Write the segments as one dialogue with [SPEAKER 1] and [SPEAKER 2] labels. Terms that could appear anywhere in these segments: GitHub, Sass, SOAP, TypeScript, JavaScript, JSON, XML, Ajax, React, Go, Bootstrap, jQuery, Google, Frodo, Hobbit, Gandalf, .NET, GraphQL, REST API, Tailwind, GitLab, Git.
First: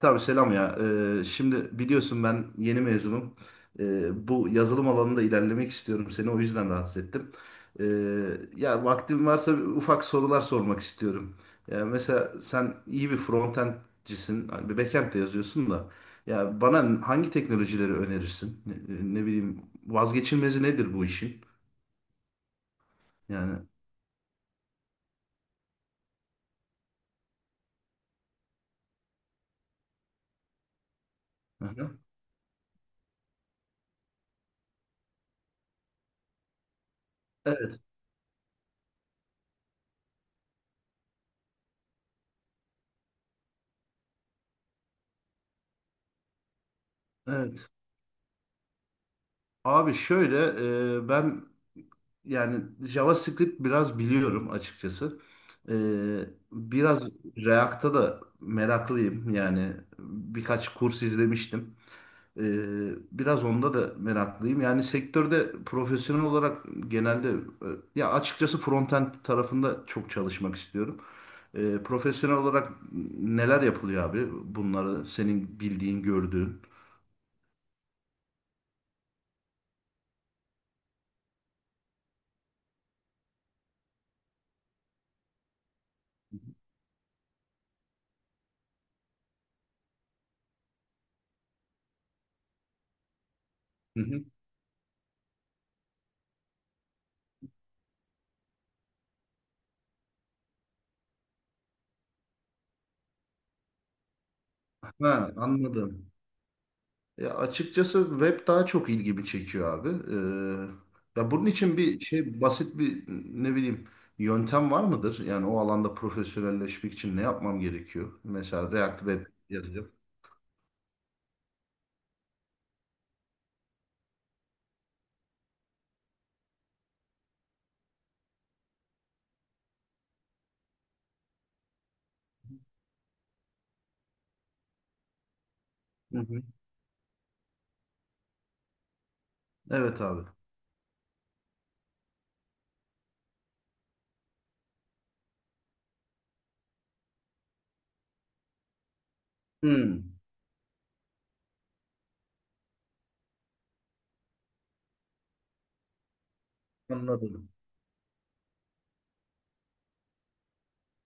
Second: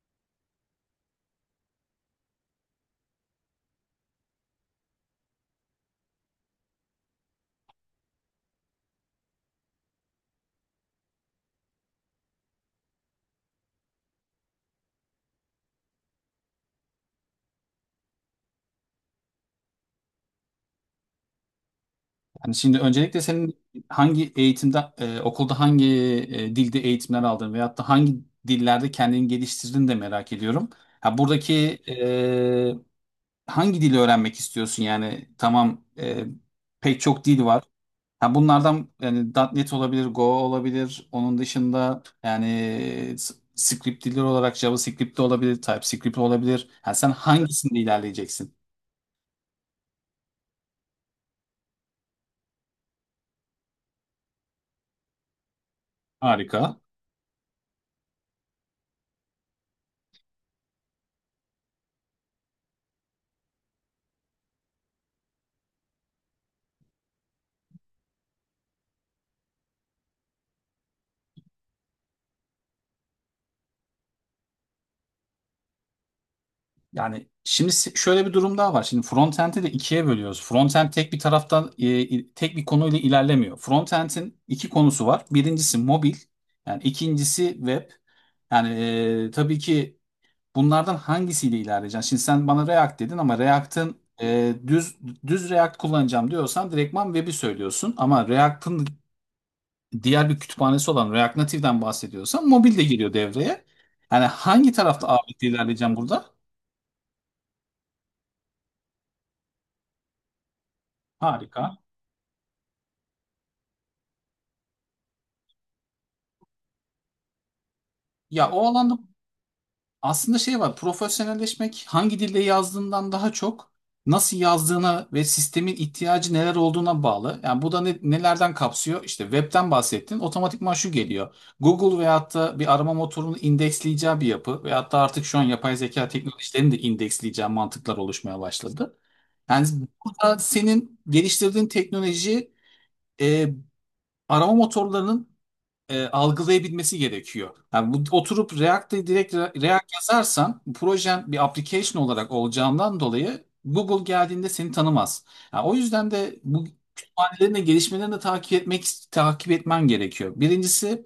[SPEAKER 1] Tabii selam ya. Şimdi biliyorsun ben yeni mezunum. Bu yazılım alanında ilerlemek istiyorum. Seni o yüzden rahatsız ettim. Ee, Ya vaktin varsa ufak sorular sormak istiyorum. Ya mesela sen iyi bir frontendcisin, hani bir backend de yazıyorsun da. Ya bana hangi teknolojileri önerirsin? Ne bileyim vazgeçilmezi nedir bu işin?
[SPEAKER 2] Hani şimdi öncelikle senin
[SPEAKER 1] Yani.
[SPEAKER 2] hangi eğitimde, okulda hangi dilde eğitimler aldın veyahut da hangi dillerde kendini geliştirdin de merak ediyorum. Ha buradaki
[SPEAKER 1] Hı hı.
[SPEAKER 2] e, hangi dili öğrenmek istiyorsun yani? Tamam, pek çok dil var.
[SPEAKER 1] Evet,
[SPEAKER 2] Ha bunlardan yani .NET olabilir, Go olabilir. Onun dışında yani script dilleri olarak JavaScript de olabilir, TypeScript de olabilir. Ha sen
[SPEAKER 1] evet.
[SPEAKER 2] hangisinde ilerleyeceksin?
[SPEAKER 1] Abi şöyle ben yani JavaScript biraz biliyorum açıkçası. Ee,
[SPEAKER 2] Harika.
[SPEAKER 1] Biraz React'a da meraklıyım. Yani birkaç kurs izlemiştim. Ee, Biraz onda da meraklıyım. Yani sektörde profesyonel olarak genelde ya açıkçası frontend tarafında çok çalışmak istiyorum. Profesyonel olarak neler yapılıyor abi? Bunları senin bildiğin, gördüğün.
[SPEAKER 2] Yani şimdi şöyle bir durum daha var. Şimdi frontend'i de ikiye bölüyoruz. Frontend tek bir taraftan tek bir konuyla ilerlemiyor. Frontend'in iki konusu var. Birincisi mobil, yani ikincisi web. Yani tabii ki bunlardan hangisiyle ilerleyeceksin? Şimdi sen bana React dedin ama React'ın
[SPEAKER 1] Hı hı.
[SPEAKER 2] düz React kullanacağım diyorsan direktman web'i söylüyorsun. Ama React'ın diğer bir kütüphanesi olan React Native'den bahsediyorsan mobil de giriyor devreye. Yani hangi tarafta
[SPEAKER 1] Ha,
[SPEAKER 2] ağırlıklı ilerleyeceğim
[SPEAKER 1] anladım.
[SPEAKER 2] burada?
[SPEAKER 1] Ya açıkçası web daha çok ilgimi çekiyor abi. Ya bunun için
[SPEAKER 2] Harika.
[SPEAKER 1] bir şey basit bir ne bileyim yöntem var mıdır? Yani o alanda profesyonelleşmek için ne yapmam gerekiyor?
[SPEAKER 2] Ya o
[SPEAKER 1] Mesela
[SPEAKER 2] alanda
[SPEAKER 1] React Web yazacağım.
[SPEAKER 2] aslında şey var. Profesyonelleşmek hangi dilde yazdığından daha çok nasıl yazdığına ve sistemin ihtiyacı neler olduğuna bağlı. Yani bu da nelerden kapsıyor? İşte webten bahsettin. Otomatikman şu geliyor. Google veyahut da bir arama motorunu indeksleyeceği bir yapı veyahut da artık şu an yapay zeka
[SPEAKER 1] Hı hı.
[SPEAKER 2] teknolojilerinin de indeksleyeceği mantıklar oluşmaya başladı. Yani
[SPEAKER 1] Evet abi.
[SPEAKER 2] burada senin geliştirdiğin teknoloji e, arama motorlarının algılayabilmesi gerekiyor. Yani bu, oturup React'te direkt React
[SPEAKER 1] Hmm,
[SPEAKER 2] yazarsan projen bir application olarak olacağından dolayı Google geldiğinde seni tanımaz. Yani o yüzden de bu
[SPEAKER 1] anladım.
[SPEAKER 2] kütüphanelerin de gelişmelerini de takip etmen gerekiyor. Birincisi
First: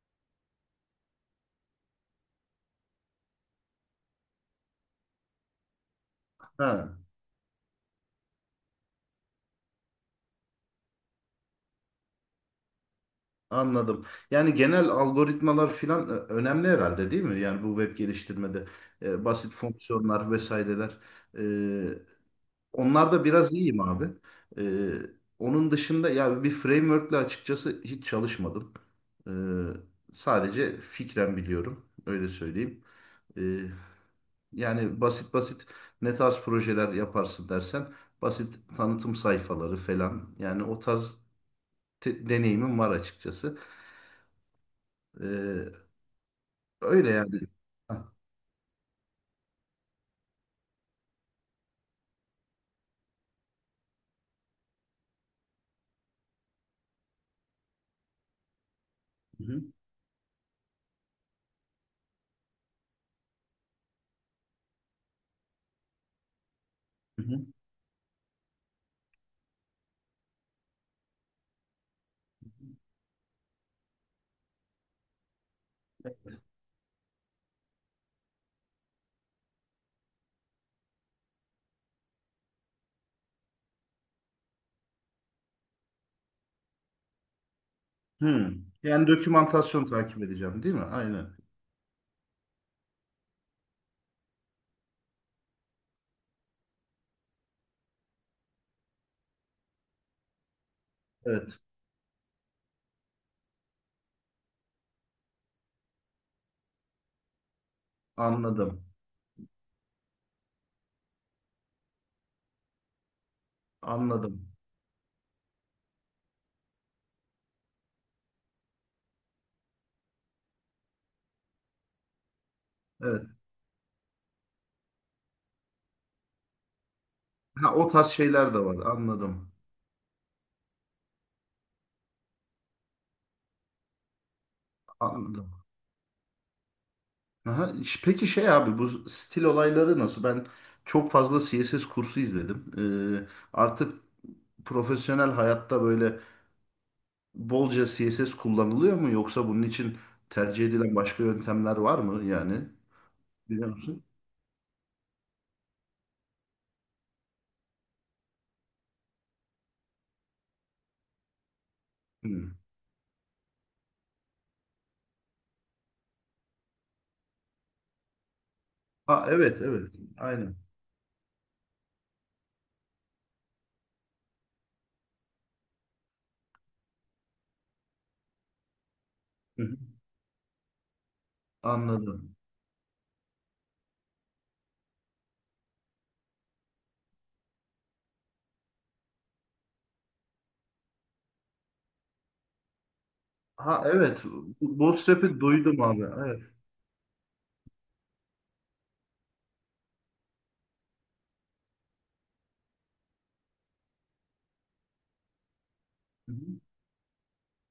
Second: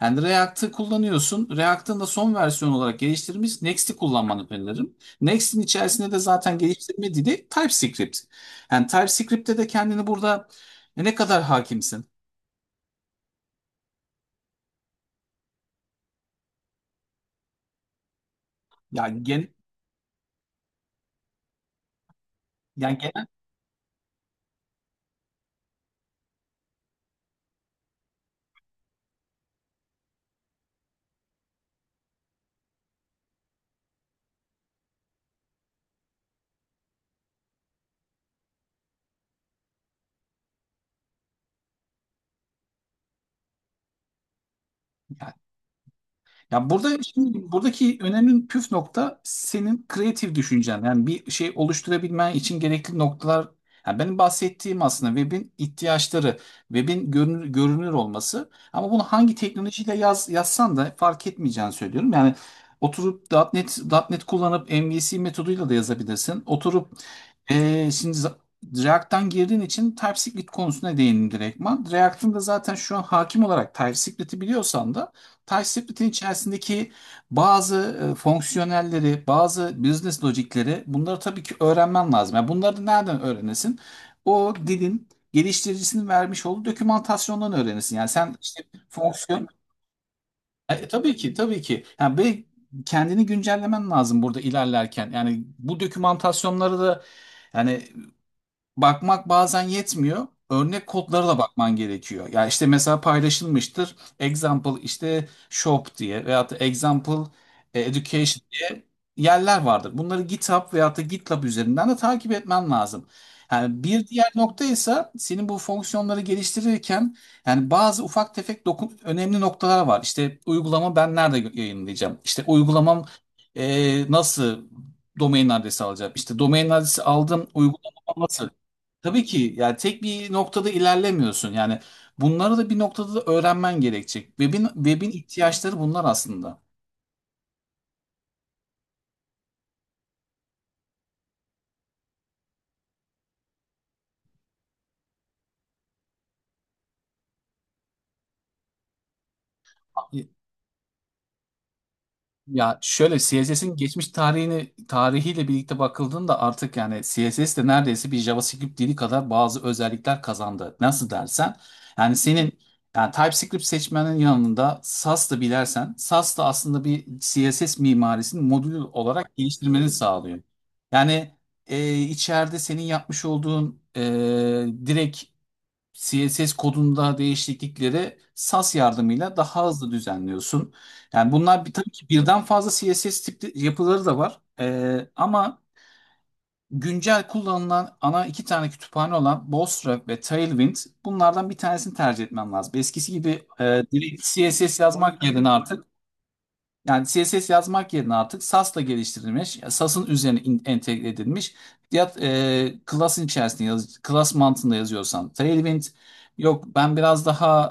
[SPEAKER 2] yani React'ı kullanıyorsun. React'ın da son versiyon olarak geliştirilmiş Next'i kullanmanı öneririm. Next'in içerisinde de zaten
[SPEAKER 1] Ha,
[SPEAKER 2] geliştirme dili TypeScript. Yani TypeScript'te de kendini burada ne kadar hakimsin?
[SPEAKER 1] anladım. Yani genel algoritmalar filan önemli herhalde değil mi? Yani bu web geliştirmede
[SPEAKER 2] Yani gen,
[SPEAKER 1] basit fonksiyonlar vesaireler e,
[SPEAKER 2] yani
[SPEAKER 1] onlar da
[SPEAKER 2] genel
[SPEAKER 1] biraz iyiyim abi. Ee, Onun dışında ya bir framework'le açıkçası hiç çalışmadım. Sadece fikren biliyorum. Öyle söyleyeyim. Ee, Yani basit basit ne tarz projeler yaparsın dersen basit tanıtım sayfaları falan. Yani o tarz deneyimim var açıkçası. Ee,
[SPEAKER 2] ya burada
[SPEAKER 1] Öyle yani.
[SPEAKER 2] şimdi buradaki
[SPEAKER 1] Hah,
[SPEAKER 2] önemli püf nokta senin kreatif düşüncen. Yani bir şey oluşturabilmen için gerekli noktalar. Yani benim bahsettiğim aslında webin ihtiyaçları, webin görünür olması. Ama bunu hangi
[SPEAKER 1] hı hı.
[SPEAKER 2] teknolojiyle yazsan da fark etmeyeceğini söylüyorum. Yani oturup .nokta .NET, .nokta .NET kullanıp MVC metoduyla da yazabilirsin. Oturup
[SPEAKER 1] Hı hı.
[SPEAKER 2] ee, şimdi za- React'tan girdiğin için TypeScript konusuna değindim direktman. React'ın da zaten şu an hakim olarak TypeScript'i biliyorsan da Touch Split'in içerisindeki bazı fonksiyonelleri, bazı business logikleri bunları tabii ki öğrenmen lazım. Yani bunları da nereden öğrenesin? O dilin geliştiricisinin vermiş olduğu dokümantasyondan öğrenesin. Yani sen işte
[SPEAKER 1] Hmm. Yani
[SPEAKER 2] fonksiyon...
[SPEAKER 1] dokümantasyon takip edeceğim değil mi?
[SPEAKER 2] Tabii
[SPEAKER 1] Aynen.
[SPEAKER 2] ki, tabii ki. Yani kendini güncellemen lazım burada ilerlerken. Yani bu dokümantasyonları da yani bakmak bazen yetmiyor. Örnek kodlara da
[SPEAKER 1] Evet.
[SPEAKER 2] bakman gerekiyor. Ya işte mesela paylaşılmıştır. Example işte shop diye veyahut da example education diye
[SPEAKER 1] Anladım.
[SPEAKER 2] yerler vardır. Bunları GitHub veyahut da GitLab üzerinden de takip etmen lazım. Yani bir diğer
[SPEAKER 1] Anladım.
[SPEAKER 2] nokta ise senin bu fonksiyonları geliştirirken yani bazı ufak tefek dokun önemli noktalar var. İşte uygulama ben nerede yayınlayacağım? İşte uygulamam
[SPEAKER 1] Evet.
[SPEAKER 2] nasıl domain adresi alacağım? İşte domain adresi aldım
[SPEAKER 1] Ha, o
[SPEAKER 2] uygulama
[SPEAKER 1] tarz
[SPEAKER 2] nasıl?
[SPEAKER 1] şeyler de var.
[SPEAKER 2] Tabii
[SPEAKER 1] Anladım.
[SPEAKER 2] ki yani tek bir noktada ilerlemiyorsun. Yani bunları da bir noktada da öğrenmen gerekecek. Web'in
[SPEAKER 1] Anladım.
[SPEAKER 2] ihtiyaçları bunlar aslında.
[SPEAKER 1] Aha. Peki şey abi bu stil olayları nasıl? Ben çok fazla CSS kursu izledim. Artık profesyonel hayatta böyle bolca CSS kullanılıyor mu? Yoksa bunun için tercih edilen başka yöntemler var mı? Yani
[SPEAKER 2] Ya şöyle
[SPEAKER 1] biliyor
[SPEAKER 2] CSS'in
[SPEAKER 1] musun?
[SPEAKER 2] geçmiş tarihini tarihiyle birlikte bakıldığında artık yani CSS de neredeyse bir JavaScript dili kadar bazı özellikler kazandı. Nasıl dersen yani
[SPEAKER 1] Hmm.
[SPEAKER 2] senin yani TypeScript seçmenin yanında Sass da bilersen Sass da aslında bir CSS mimarisini modül
[SPEAKER 1] Ha,
[SPEAKER 2] olarak
[SPEAKER 1] evet,
[SPEAKER 2] geliştirmeni
[SPEAKER 1] evet.
[SPEAKER 2] sağlıyor.
[SPEAKER 1] Aynen.
[SPEAKER 2] Yani içeride senin yapmış olduğun direkt CSS kodunda değişiklikleri SAS yardımıyla
[SPEAKER 1] Hı
[SPEAKER 2] daha
[SPEAKER 1] hı.
[SPEAKER 2] hızlı düzenliyorsun. Yani bunlar bir, tabii ki
[SPEAKER 1] Anladım.
[SPEAKER 2] birden fazla CSS tipli yapıları da var. Ama güncel kullanılan ana iki tane kütüphane olan Bootstrap ve Tailwind bunlardan bir tanesini tercih etmem lazım. Eskisi gibi
[SPEAKER 1] Ha evet.
[SPEAKER 2] direkt CSS yazmak
[SPEAKER 1] Bootstrap'i
[SPEAKER 2] yerine
[SPEAKER 1] duydum
[SPEAKER 2] artık
[SPEAKER 1] abi. Evet.
[SPEAKER 2] yani CSS yazmak yerine artık Sass'la geliştirilmiş, Sass'ın üzerine entegre edilmiş ya class'ın içerisinde class mantığında yazıyorsam Tailwind,
[SPEAKER 1] Hı
[SPEAKER 2] yok ben biraz daha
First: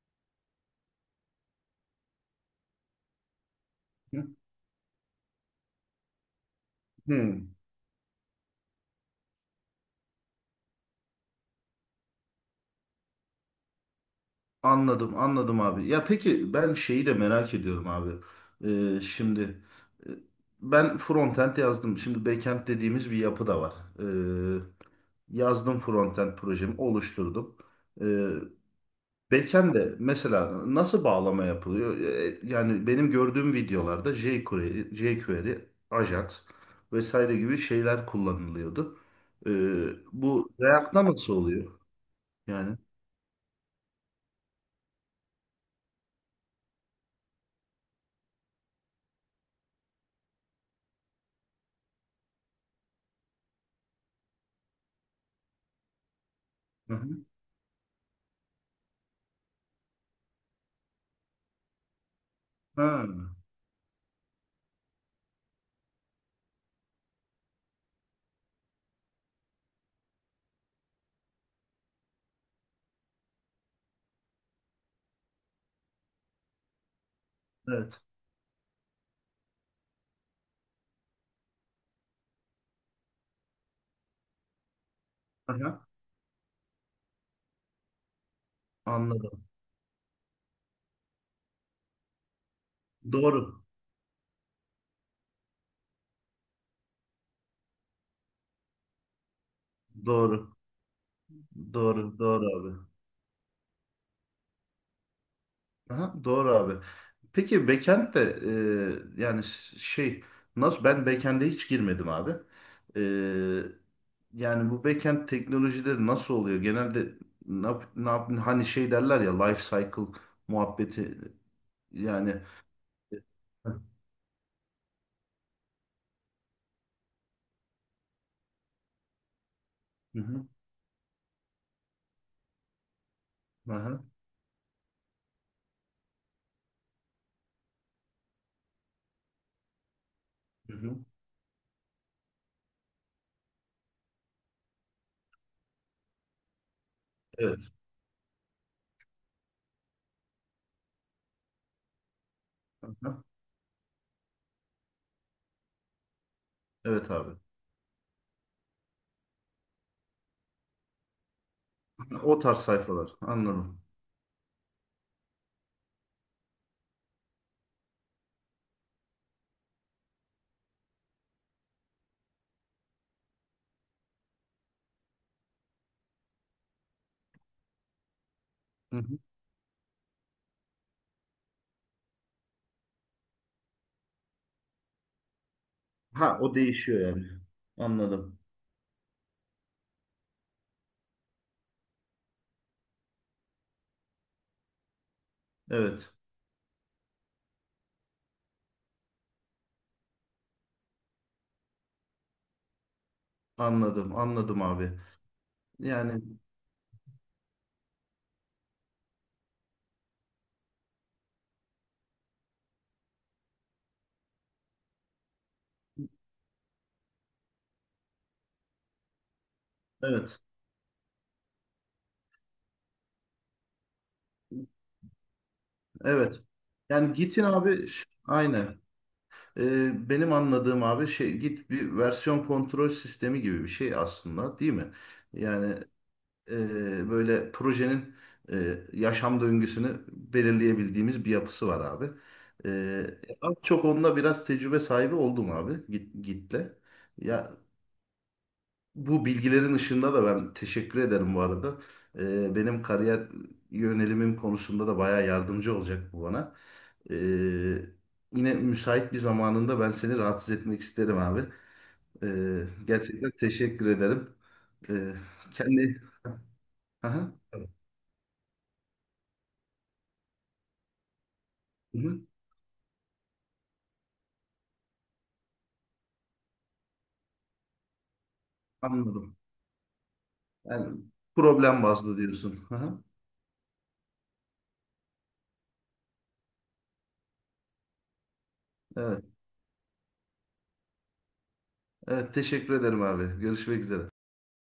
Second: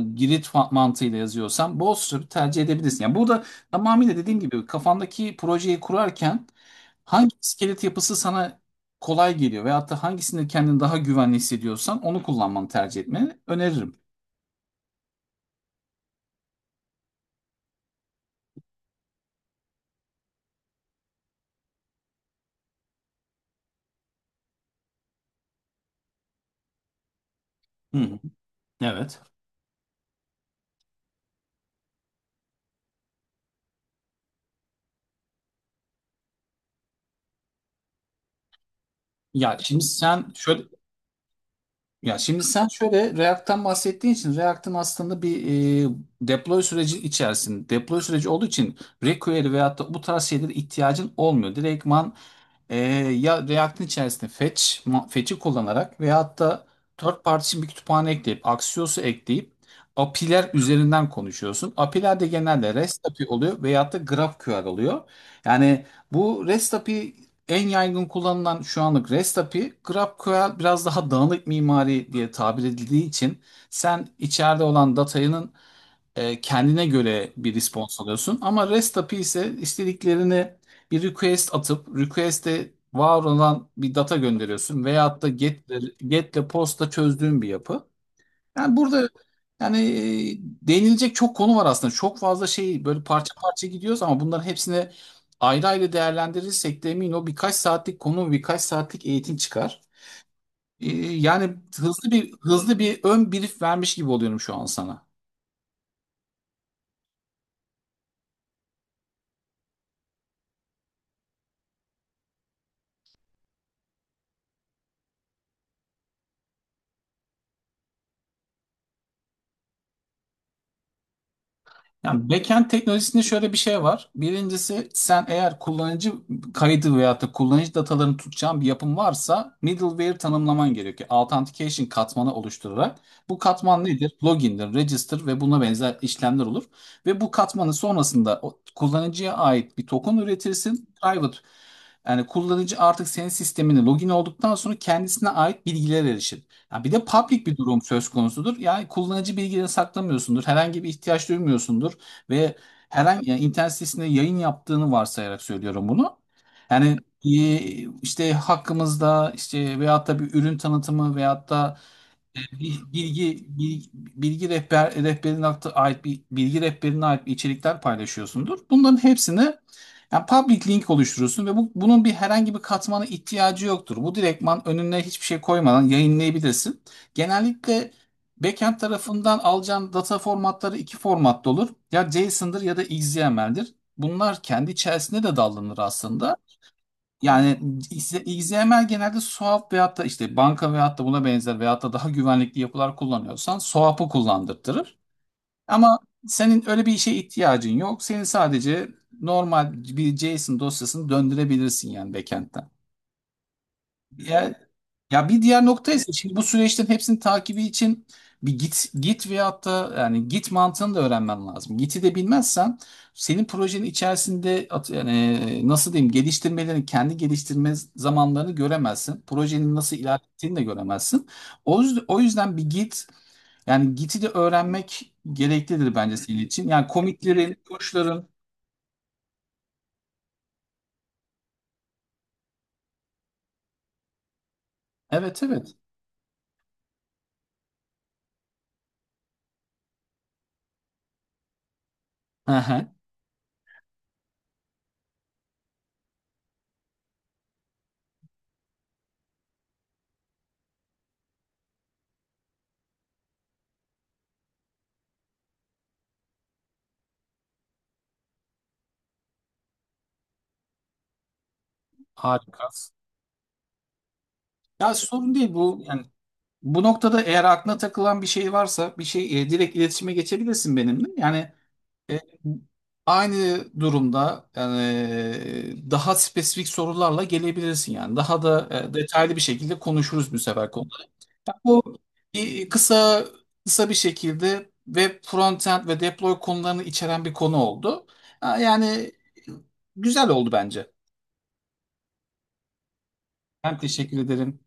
[SPEAKER 2] Grid mantığıyla yazıyorsam Bootstrap tercih edebilirsin. Yani burada tamamıyla
[SPEAKER 1] hı.
[SPEAKER 2] dediğim gibi kafandaki projeyi kurarken hangi
[SPEAKER 1] Hı.
[SPEAKER 2] iskelet yapısı sana kolay geliyor veyahut da hangisinde kendini daha güvenli hissediyorsan onu kullanmanı tercih etmeni öneririm.
[SPEAKER 1] Anladım, anladım abi. Ya peki ben şeyi de merak ediyorum abi. Şimdi e, ben frontend yazdım. Şimdi backend dediğimiz bir yapı da var. Ee, Yazdım frontend projemi oluşturdum.
[SPEAKER 2] Hı hı.
[SPEAKER 1] Ee,
[SPEAKER 2] Evet.
[SPEAKER 1] Beken de mesela nasıl bağlama yapılıyor? Yani benim gördüğüm videolarda jQuery, Ajax vesaire gibi şeyler kullanılıyordu. E,
[SPEAKER 2] Ya şimdi sen
[SPEAKER 1] Bu
[SPEAKER 2] şöyle
[SPEAKER 1] React'ta nasıl oluyor?
[SPEAKER 2] Ya şimdi sen
[SPEAKER 1] Yani.
[SPEAKER 2] şöyle React'tan bahsettiğin için React'ın aslında bir e, deploy süreci olduğu için jQuery veyahut da bu tarz şeylere ihtiyacın olmuyor. Direktman ee, ya React'in içerisinde fetch'i kullanarak veya hatta
[SPEAKER 1] Hı
[SPEAKER 2] third
[SPEAKER 1] hı.
[SPEAKER 2] party için bir kütüphane ekleyip, Axios'u ekleyip API'ler üzerinden konuşuyorsun. API'ler de genelde
[SPEAKER 1] Ha,
[SPEAKER 2] REST API oluyor veyahut da GraphQL oluyor. Yani bu REST API en yaygın kullanılan şu anlık REST API, GraphQL biraz daha dağınık mimari diye tabir edildiği için sen içeride olan datanın kendine göre bir
[SPEAKER 1] evet.
[SPEAKER 2] response alıyorsun. Ama REST API ise istediklerini bir request atıp request'e var olan bir data gönderiyorsun veyahut da
[SPEAKER 1] Aha,
[SPEAKER 2] get'le post'la çözdüğün bir yapı. Yani burada
[SPEAKER 1] anladım.
[SPEAKER 2] yani değinilecek çok konu var aslında. Çok fazla şey böyle parça
[SPEAKER 1] Doğru.
[SPEAKER 2] parça gidiyoruz ama bunların hepsini ayrı ayrı değerlendirirsek de emin ol birkaç saatlik konu, birkaç saatlik eğitim çıkar.
[SPEAKER 1] Doğru.
[SPEAKER 2] Yani
[SPEAKER 1] Doğru. Doğru abi.
[SPEAKER 2] hızlı bir ön brief vermiş gibi oluyorum şu an sana.
[SPEAKER 1] Aha, doğru abi. Peki backend de yani şey nasıl ben backend'e hiç girmedim abi. E, Yani bu backend teknolojileri nasıl oluyor? Genelde hani şey derler ya life cycle muhabbeti
[SPEAKER 2] Yani
[SPEAKER 1] yani.
[SPEAKER 2] backend teknolojisinde şöyle bir şey var. Birincisi sen eğer kullanıcı kaydı veyahut da kullanıcı datalarını tutacağın bir yapım varsa middleware
[SPEAKER 1] Hı hı,
[SPEAKER 2] tanımlaman gerekiyor. Authentication katmanı oluşturarak. Bu katman
[SPEAKER 1] aha,
[SPEAKER 2] nedir? Login'dir, register ve buna benzer işlemler olur. Ve bu katmanın sonrasında o kullanıcıya ait bir token
[SPEAKER 1] hı
[SPEAKER 2] üretirsin.
[SPEAKER 1] hı.
[SPEAKER 2] Private yani kullanıcı artık senin sistemine login olduktan sonra kendisine ait bilgilere erişir. Ya bir de public bir
[SPEAKER 1] Evet.
[SPEAKER 2] durum söz konusudur. Yani kullanıcı bilgilerini saklamıyorsundur. Herhangi bir ihtiyaç duymuyorsundur. Ve
[SPEAKER 1] Aha,
[SPEAKER 2] herhangi yani internet sitesinde yayın yaptığını varsayarak söylüyorum bunu. Yani
[SPEAKER 1] evet abi.
[SPEAKER 2] işte hakkımızda işte veyahut da bir ürün tanıtımı veyahut da
[SPEAKER 1] O tarz
[SPEAKER 2] Bil-
[SPEAKER 1] sayfalar.
[SPEAKER 2] bilgi
[SPEAKER 1] Anladım.
[SPEAKER 2] bilgi, bilgi rehber rehberine ait bilgi rehberine ait bir içerikler paylaşıyorsundur. Bunların hepsini yani public link oluşturursun ve bunun bir herhangi bir katmana ihtiyacı yoktur. Bu direktman önüne hiçbir şey koymadan yayınlayabilirsin. Genellikle backend
[SPEAKER 1] Hı hı.
[SPEAKER 2] tarafından alacağın data formatları iki formatta olur. Ya JSON'dır ya da XML'dir. Bunlar kendi içerisinde de dallanır aslında.
[SPEAKER 1] Ha o değişiyor yani.
[SPEAKER 2] Yani
[SPEAKER 1] Anladım.
[SPEAKER 2] XML genelde SOAP veyahut da işte banka veyahut da buna benzer veyahut da daha güvenlikli yapılar kullanıyorsan SOAP'ı kullandırtırır. Ama
[SPEAKER 1] Evet.
[SPEAKER 2] senin öyle bir işe ihtiyacın yok. Senin sadece normal bir JSON dosyasını döndürebilirsin yani backend'den.
[SPEAKER 1] Anladım.
[SPEAKER 2] Ya,
[SPEAKER 1] Anladım abi.
[SPEAKER 2] ya bir diğer nokta ise
[SPEAKER 1] Yani
[SPEAKER 2] şimdi bu süreçlerin hepsinin takibi için bir git veyahut da yani git mantığını da öğrenmen lazım. Git'i de bilmezsen senin projenin içerisinde yani nasıl diyeyim geliştirmelerini kendi geliştirme zamanlarını göremezsin. Projenin nasıl
[SPEAKER 1] evet.
[SPEAKER 2] ilerlettiğini de göremezsin. O yüzden bir git yani git'i de öğrenmek gereklidir bence senin
[SPEAKER 1] Evet.
[SPEAKER 2] için. Yani
[SPEAKER 1] Yani Git'in
[SPEAKER 2] komitlerin,
[SPEAKER 1] abi
[SPEAKER 2] koçların
[SPEAKER 1] aynı. Benim anladığım abi şey Git bir versiyon kontrol sistemi gibi bir şey aslında değil mi?
[SPEAKER 2] evet,
[SPEAKER 1] Yani
[SPEAKER 2] evet.
[SPEAKER 1] böyle projenin yaşam döngüsünü belirleyebildiğimiz bir yapısı var abi.
[SPEAKER 2] Hı hı.
[SPEAKER 1] Ee, Az çok onda biraz tecrübe sahibi oldum abi Git'le. Ya bu bilgilerin ışığında da ben teşekkür ederim bu arada. Benim kariyer yönelimim konusunda da bayağı yardımcı olacak bu bana. Ee, Yine müsait bir zamanında ben seni rahatsız etmek isterim abi.
[SPEAKER 2] Harika.
[SPEAKER 1] Gerçekten teşekkür ederim.
[SPEAKER 2] Ya
[SPEAKER 1] Ee,
[SPEAKER 2] sorun değil bu.
[SPEAKER 1] Kendi...
[SPEAKER 2] Yani bu noktada
[SPEAKER 1] Aha.
[SPEAKER 2] eğer aklına takılan bir şey varsa direkt iletişime geçebilirsin benimle. Yani e,
[SPEAKER 1] Hı-hı.
[SPEAKER 2] aynı durumda yani daha spesifik sorularla gelebilirsin yani. Daha da detaylı
[SPEAKER 1] Anladım.
[SPEAKER 2] bir şekilde konuşuruz bu sefer
[SPEAKER 1] Yani
[SPEAKER 2] konuları. Yani
[SPEAKER 1] problem
[SPEAKER 2] bu
[SPEAKER 1] bazlı diyorsun.
[SPEAKER 2] e,
[SPEAKER 1] Aha.
[SPEAKER 2] kısa kısa bir şekilde web frontend ve deploy konularını içeren bir konu oldu. Ha, yani
[SPEAKER 1] Evet.
[SPEAKER 2] güzel oldu bence.
[SPEAKER 1] Evet, teşekkür ederim abi.
[SPEAKER 2] Ben
[SPEAKER 1] Görüşmek üzere.
[SPEAKER 2] teşekkür ederim.